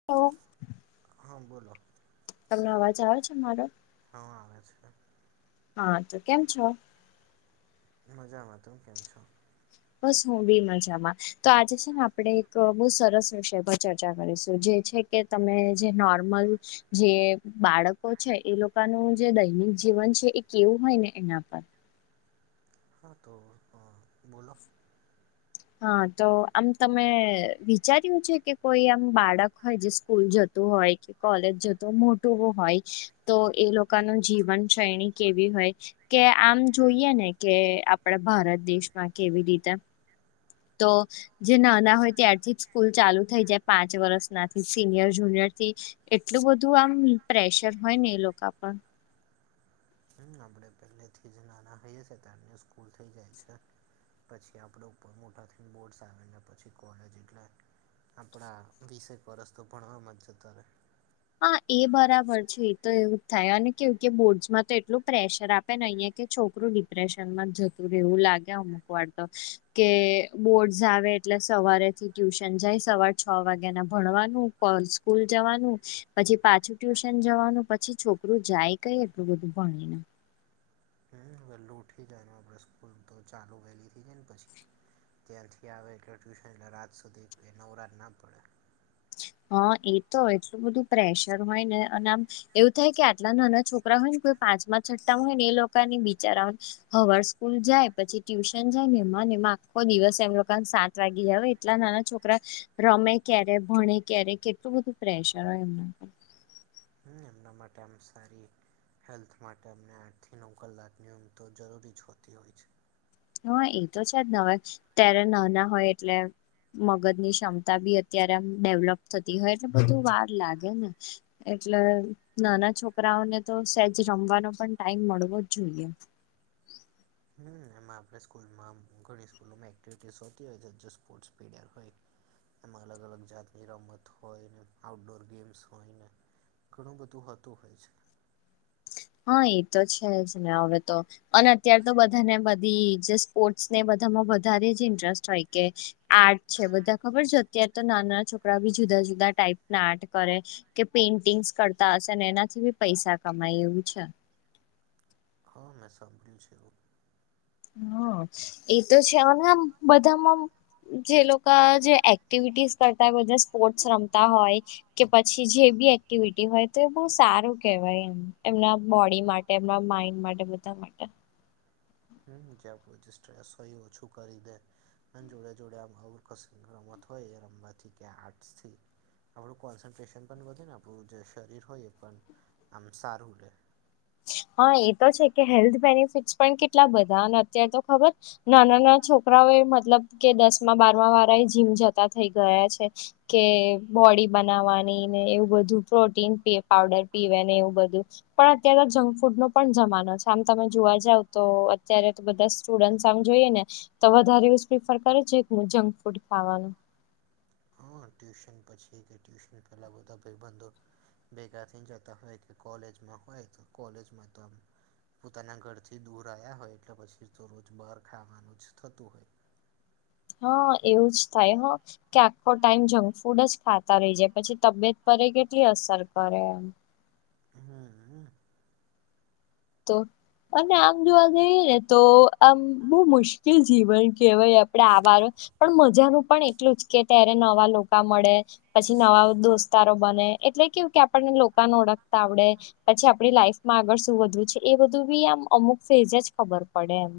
[unintelligible] હા બોલો. તમને અવાજ આવે છે મારો? હ આવે છે. હા તો કેમ છો? મજામાં તમે કેમ છો? બસ હું બી મજામાં તો આજે છે ને આપડે એક બુ સરસ વિષય પર ચર્ચા કરીશું જે છે કે તમે જે નોર્મલ. જે બાળકો છે એ લોકોનું જે દૈનિક જીવન છે એ કેવું હોય ને એના પર. હા તો અ બોલો. હા તો આમ તમે વિચાર્યું છે કે કોઈ એમ બાળક હોય જે સ્કૂલ જતું હોય. કોલેજ જતો મોટું હોય તો એ લોકો ન જીવન શૈણી કેવી હોય. કે આમ જોઈએ ને કે આપડા ભારત દેશમાં કેવી રીતે તો. જે ના ના હોય ત્યારથી જ સ્કૂલ ચાલુ થઈ જાય પાંચ વર્ષનાથી સિનિયર જુનિયરથી. એટલું બધું આમ પ્રેશર હોય ને એ લોકો પર. હમ્મ આપડે પહેલે થી જ નાના હઈએ તાર સ્કૂલ થઈ જાય છે. પછી આપડ ઉપર મોટા થઈ બોર્ડસ આવેને પછી કોલેજ એટલે આપણા વીસેક વરસ તો ભણવામાં જ જતા રહે. હા એ બરાબર છે એ તો એવું જ થાય અને કેવું કે બોર્ડસમાં તો એટલું પ્રેશર આપે પણ અહં કે છોકરું ડિપ્રેશન માં જતું રહેવું લાગે અમુક વાર તો. કે બોર્ડસ આવે એટલે સવારે થી ટ્યુશન જાય સવાર છ વાગ્યા ના ભણવાનું કો સ્કૂલ જવાનું. પછી પાછું ટ્યુશન જવાનું પછી છોકરું જાય કઈ એટલું બધું ભણીને. [unintelligible] લોૂઠી જષપ તો ચાલુ વહેલીથી જાય ને પછી ત્યાંથી આવે એટલે ટ્યુશન એટલે રાત સુધી કો નવરાત ના પડે. હા એ તો એટલું બધું પ્રેશર હોય ને અને આમ એવું થાય કે આટલા નાના છોકરા હોય ને કોઈ પાંચમા છઠ્ઠામાં હોય ને એ લોકોને બિચારાને. હવાર સ્કૂલ જાય પછી ટ્યુશન જાય ને એમાં ને એમાં આખો દિવસ એમ લોકો સ લાગીયા હવે એટલા નાના છોકરા રમે ક્યારે? ભણે ક્યારે કેટલું બધું પ્રેશર હોય એમના પર. હમ્મ એમના માટે આમ સારી. હેલ્થ માટે અમને આઠથી નવ કલાકની ઉમ તો જરૂરી જ હોતી હોય છે. હા એ તો છે જ હવે ત્યારે ન ના હોય એટલે મગજ ની ક્ષમતા બી અત્યારે આમ ડેવલપ થતી હોય એટલે બધું વાર લાગે ને. એટલે નાના છોકરાઓને તો સેજ રમવાનો પણ ટાઈમ મળવો જ જોઈએ. હમ એમાં આપણે સ્કૂલમાં ઘણી સ્કૂલોમાં એક્ટિવિટીસ હોતી હોય છે જે સ્પોર્ટ્સ પીડયર હોય. એમાં અલગ અલગ જાતની રમત હોય ને આઉટડોર ગેમ્સ હોય ને. ઘણું બધું હોતું હોય છે. હા એ તો છે જ ને હવે તો અને અત્યાર તો બધાને બધી જ. સ્પોર્ટસ ને બધામાં વધારે જ ઇન્ટરેસ્ટ હોય કે આર્ટ છે બધા ખબર જ. ક તો નાના નાના છોકરા બી જુદા જુદા ટાઈપ ના આર્ટ કરે. કે પેઇન્ટિંગસ કરતા હશે એનાથી બી પૈસા કમાય એવું છે. હા મેં સાંભળ્યું છે એવુ. હા એતો છે અનેને આમ બધામાં. જે લોકો જે એક્ટિવિટીસ કરતા હોય બધા સ્પોર્ટ્સ રમતા હોય. કે પછી જે બી એક્ટિવિટી હોય તો એ બહુ સારું કેવાય એમ એમના બોડી માટે એમના માઈન્ડ માટે બધા માટે હમ્મ જે પછી સ્ટ્રેસ હોય ઓછું કરી દે. એ જોડે જોડે આમ અવકસ રમત હોય એ રમવાથી કે આર્ટસ થી આપણું કોન્સન્ટ્રેશન પણ વધે ને આપણું જે શરીર હોય એ પણ આમ સારું રેય. હા એ તો છે કે હેલ્થ બેનિફિટસ પણ કેટલા બધા અને અત્યારે તો ખબર નાના નાના છોકરાઓ એ મતલબ કે દસ બારમા વાળા એ જીમ જતા થઇ ગયા છે. કે બોડી બનાવાની ને એવું બધું પ્રોટીન પઉડર પીવે ને એવું બધું પણ અત તો જંક ફૂડ નો પણ જમાનો છે આમ તમે જોવા જાવ તો અત્યારે તો બધા સ્ટુડન્ટ આમ જોઈએ ને તો વધારે એવું પ્રિફર કરે છે જંક ફૂડ ખાવાનું. પણ ટ્યુશન પછી કે ટ્યુશન પહેલાં બધા ભાઈ બંધો. ભેગા થઈ જતા હોય કે કોલેજમાં હોય તો કોલેજમાં તો પોતાના ઘરથી દૂર આવ્યા હોય એટલે પછી તો રોજ બહાર ખાવાનું જ થતું હોય. હા એવું જ થાય હ કે આખો ટાઈમ જંક ફૂડ જ ખાય રહી જાય પછી તબિયત પર એ કેટલી અસર કરે એમ હમ હમ. તો. અને આમ જોવા જઈએ ને તો આમ બહુ મુશ્કેલ જીવન કહેવાય આપણેે આવારો પણ મજાનું પણ એટલું જ કે ત્યારે નવા લોકોકા મળે છે. પછી નવા દોસ્તારો બને એટલે કેવું કે આપણને લોકોને ઓળખતા આવડે પછી આપણી લાઈફમાં આગળ શું વધવું છે એ બધું બી આમ અમુક ફેઝ જ ખબર પડે એમ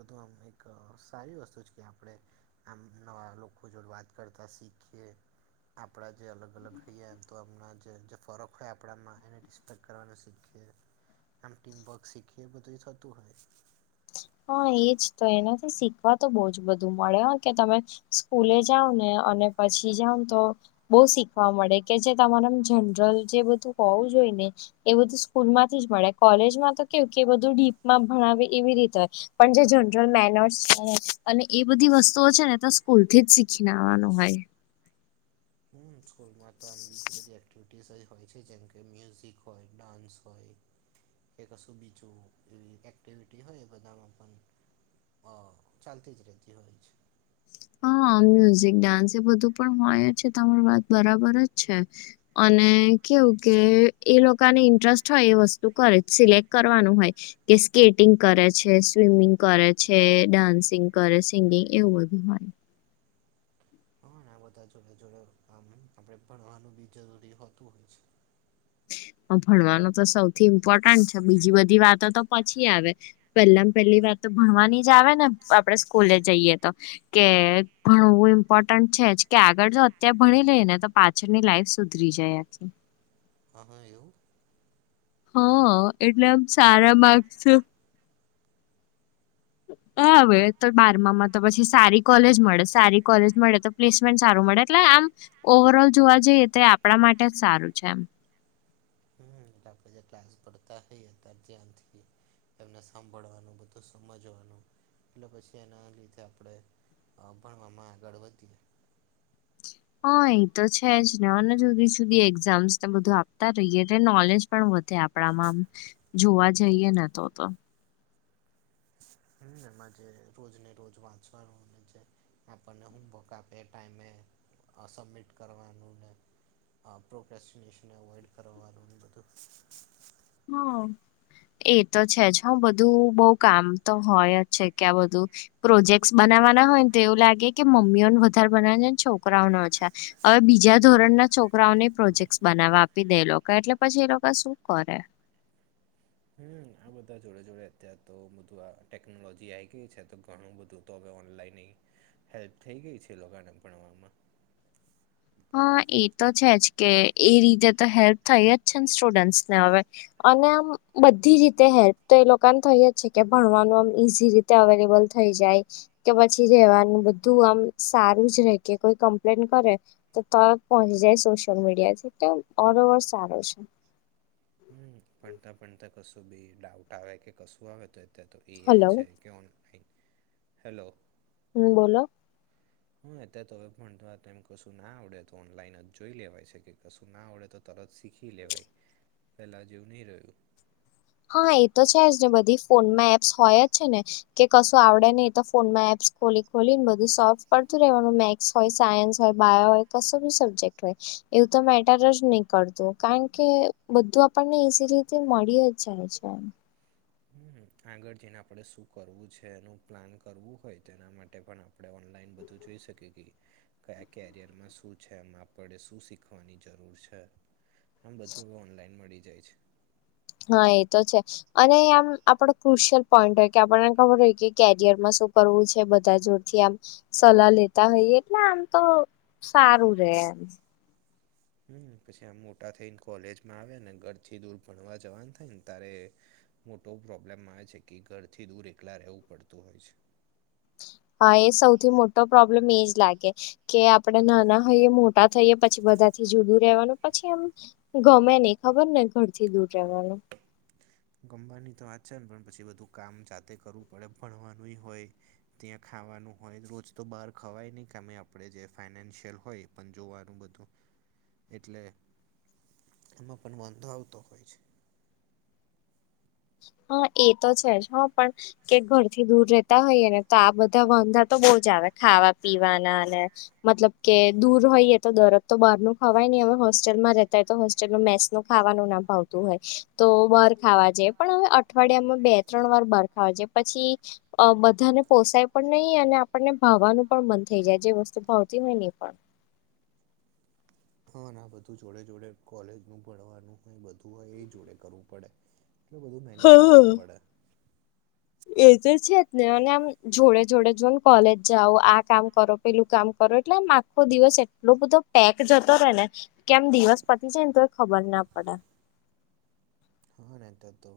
બધું આમ એક સારી વસ્તુ છે કે આપણે. આમ નવા લોકો જોડે વાત કરતા શીખીએ. આપણા જે અલગ અલગ હઈએ એમ તો હમણાં જે જે ફોરક હોય આપણામાં એને ડિસ્પ્લેક કરવાનું શીખીએ. આમ ટીમ બ શીખી એ બધું થતું હોય. હા એજ તો એનાથી શીખવા તો બહ જ બધું મળે કે તમે સ્કૂલે જાાવ ને અને પછી જાવ તો બહુ શીખવા મળે કે જે તમારે જનરલ જે બધું હોવું જોઈ ને એ બધું સ્કૂલ માંથી જ મળે કોલેજમાં તો કેવું કે એ બધું ડીપમાં ભણાવે એવી રીતે પણ જે જનરલ મેનર્સ અને એ બધી વસ્તુઓ છે ને તો સ્કૂલ થી જ શીખીને આવવાનું હોય. હમ સ્કૂલમાં તો આમ બીજી બધી એક્ટિવિટી ડિસઇ હોય છે જેમકે મ્યુઝિક હોય ડાન્સ હોય. કે કશું બીચું એવી એક્ટિવિટી હોય એ બધામાં પણ ઓ ચાલતી જ રતી હોય છે. હા મ્યુઝિક ડાન્સ એ બધું પણ હોય છે તમારી વાત બરાબર જ છે. અને કેવું કે એ લોકોને ઇન્ટરેસ્ટ હોય એ વસ્તુ કરે સિલેક્ટ કરવાનું હોય. કે સ્કેટિંગ કરે છે સ્વિમિંગ કરે છે ડાન્સિંગ કરે સિંગિંગ એવું બધું હોય. હા બધા જોડે જોડે આમ આપણે ભણવાનું બી જરૂરી હોતું હોય છે. હ ભણવાનો તો સૌથી ઇમ્પોર્ટન્ટ છે બીજી બધી વાતો તો પછી આવે પેલા પહેલી વાત તો ભણવાની જ આવે ને આપડે સ્કૂલે જઈએ તો કે ભણું ઇમ્પોર્ટન્ટ છે જ કે આગળ જો અત્યારે ભણી લઈ ને તો પાછ પાછ ની લાઈફ સુધરી જાય આખી. હા હા એવુ. હ એટલે આમ સારા માગ છુ. હ હવે તો બારમામાં તો પછી સારી કોલેજ મળે સારી કોલેજ મળે તો પ્લેસમેન્ટ સારું મળે એટલે આમ ઓવર ઓલ જોવા જઈએ તો આપણા માટે જ સારું છે એમ હમ જે ક્લાસ કરડતા હૈ અતાર ધ્યાથી એમને સાંભળવાનું બધું સમજવાનું એટલે પછી એના લીધે આપણે. ભણવામાં આગણવધી. હા એ તો છે જ ને અને જુદી જુદી એક્ઝામ્સ બધું આપતા રહીએ એટલે નોલેજ પણ વધે આપણામાંમ જોવા જઈએ ન તો તો હમ એમાં જે રોજને રોજ વાંચવાનું જે. આપણને હોુમવર્ક આપે એ ટાઈમે સબમિટ કરવાનું ને આ પ્રોવેેક્સિનેશન અવોઇડ કરવાનું બધું હા. એ તો છે જ હું બધું બઉ કામ તો હોય જ છે કે આ બધું પ્રોજેક્ટસ બનાવવાના હોય ને તો એવું લાગે કે મમ્મીઓને વધારે બનાવને છોકરાઓને ઓછા હવે બીજા ધોરણના છોકરાઓને પ્રોજેક્ટ બનાવવા આપી દે લોકો એટલે પછી એ લોકો શું કરે. હમ આ બધા જોડે જોડે અત્યાર તો બધું આ ટેકનોલોજી આવી ગય છે તો ઘણું બધું. તો હવે ઓનલાઈન એ હેલ્પ થઈ ગઈ છે લોકોને ભણવામાં. હા એ તો છે જ કે એ રીતેે તો હેલ્પ થઈ જ છે ને સ્ટુડન્ટ્સ ને હવે. અને આમ બધી રીતે હેલ્પ તો એ લોકોને થઈ જ છે કે ભણવાનું આમ ઈઝી રીતે અવેલેબલ થઈ જાય કે પછી રેવાનું બધું આમ સારું જ રે કે કોઈ કમ્પ્લેન કરે. તો તરત પહોંચી જાય સોશિયલ મીડિયા થી તો ઓલ ઓવર સારો છે. પણતાં પણતાં કશું બી ડાઉટ આવે કે કશું આવે તો તો એઆઈ હલો છે. કે ઓનઈ હેલો. હમ બોલો. હા અત્યારે તો હવે પણમ કશું ના આવડે તો ઓનલાઈન જ જોઈ લેવાય છે કે કશું ના આવડે તો તરત શીખી લેવાય પહેલાં જેવું નહીં રહ્યું હા એ તો છે જ ને બધી ફોનમાં એપ્સ હોય જ છે ને કે કશું આવડે નહી તો ફોન માં એપ્સ ખોલી ખોલી ને બધું સોફડતું રહેવાનું મે હોય સાયન્સ હોય બાયો હોય કશો બી સબ્જેક્ટ હોય. એવું તો મેટર જ નહી કરતું કારણ કે બધું આપણને ઈઝી રીતે મળી જ અચ્છા અચ્ હ આગળ જઈને આપડે શું કરવું છે એનું પ્લાન કરવું હોય તે એના માટે પણ. આપણે ઓનલાઈન બધું જોઈ શકીએ કે. કયા કેરિયર માં શું છે એમ આપણે શું શીખવાની જરૂર છે. આમ બધું હવે ઓનલાઈન મળી જાય છે. હા એ તો છે અને આમ આપડો ક્રુશિયલ પોઈન્ટ હોય કે આપણને ખબર હોય કે કેરિયર માં શું કરવું છે બધા જોડથી આમ સલાહ લેતા હોઈએ એટલે આમ તો સારું રે એમ હમ પછી આમ મોટા થઈને કોલેજમાં આવ્યાને ઘરથી દૂર ભણવા જવાનું થાય ને તારે મોટો પ્રોબ્લેમ આવે છે કે ઘરથી દૂર એકલા રહેવું પડતું હોય છે. હા એ સૌથી મોટો પ્રોબ્લેમ એજ લાગે કે આપણેે નાના થઈયએ મોટા થઈયએ પછી બધા થી જુદું રેવાનું પછી એમ ગમે નહ ખબર ને ઘરથી દૂર રહેવાનું ગમવાની તો વાત છે ને પણ પછી બધું કામ જાતે કરવું પડે ભણવાનુંય હોય ત્યાં ખાવાનું હોય રોજ તો બહાર ખવાય નહીં કેામે આપણે જે ફાાઈનાન્શિયલ હોય પંજો વારું બધું એટલે એમાં પણ વાંધો આવતો હોય છે. હા એ તો છે જ હા પણ કે ઘરથી દૂર રહેતા હોઈએ ને તો આ બધા વાંધા તો બહુ જ આવે ખાવા પીવાના અને મતલબ કે દૂર હોઈએ તો દરદ તો બહાર ન ખાવાય નહી હવે હોસ્ટેલમાં રહેતા હોય તો હોસ્ટેલમાં મેસ નું ખાવાનું ના ભાવ તો બાર ખાવા જે પણ હવે અઠવાડિયામાં બે ત્રણ વાર બરખાવા છે પછી. અ બધાને પોસાય પણ નહી અને આપણને ભાવવાનું પણ મન થઈ જાય જે વસ્તુ ભાવતી હોય ને એ પણ. હા, અને બધું જોડે જોડે કોલેજનું ભણવાનું હોય, બધું હોય એ જોડે કરવું પડે. એટલું બધું મેનેજ હા કરવું પડે. એ તો છે જ ને, અને આમ જોડે જોડે, જો ને, કોલેજ જાઓ, આ કામ કરો. પેલું કામ કરો એટલે આમ આખો દિવસ એટલો બધો પેક જતો રહેે ને કેમ દિવસ પતી જાય ને તો એ ખબર ના પડે હા નંતર તો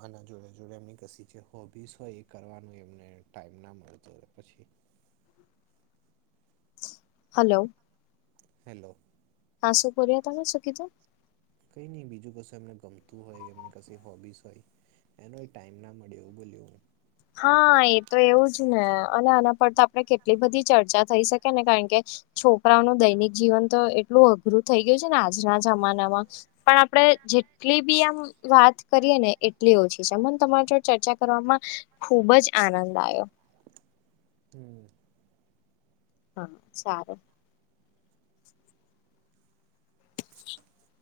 આના જોડે જોડે એમની કશી જે હોબીસ હોય એ કરવાનું એમને ટાઈમ ના મળતોું હોય પછી. હલો. હેલો. આ શું કર્યા? તમે શું કીધું? કઈ નહી, બીજું કશું એમને ગમતું હોય, એમની કઈ, હોબીસ હોય. એનો ટાઈમ ના મળ્યો, બોલ્યું. હા, એ તો એવું જ ને, અને આના પર તો આપણે કેટલી બધી ચર્ચા થઈ શકે ને, કારણ કે છોકરાઓનું દૈનિક જીવન તો એટલું અઘરું થઈ ગયું છે ને, આજના જમાનામાં. પણ, આપડે જેટલી બી આમ વાત કરીએ ને, એટલી ઓછી છે. મન તમારા જોડ ચર્ચા કરવામાં ખૂબ જ આનંદ આવ્યો હમ. હા, સારું. [unintelligible]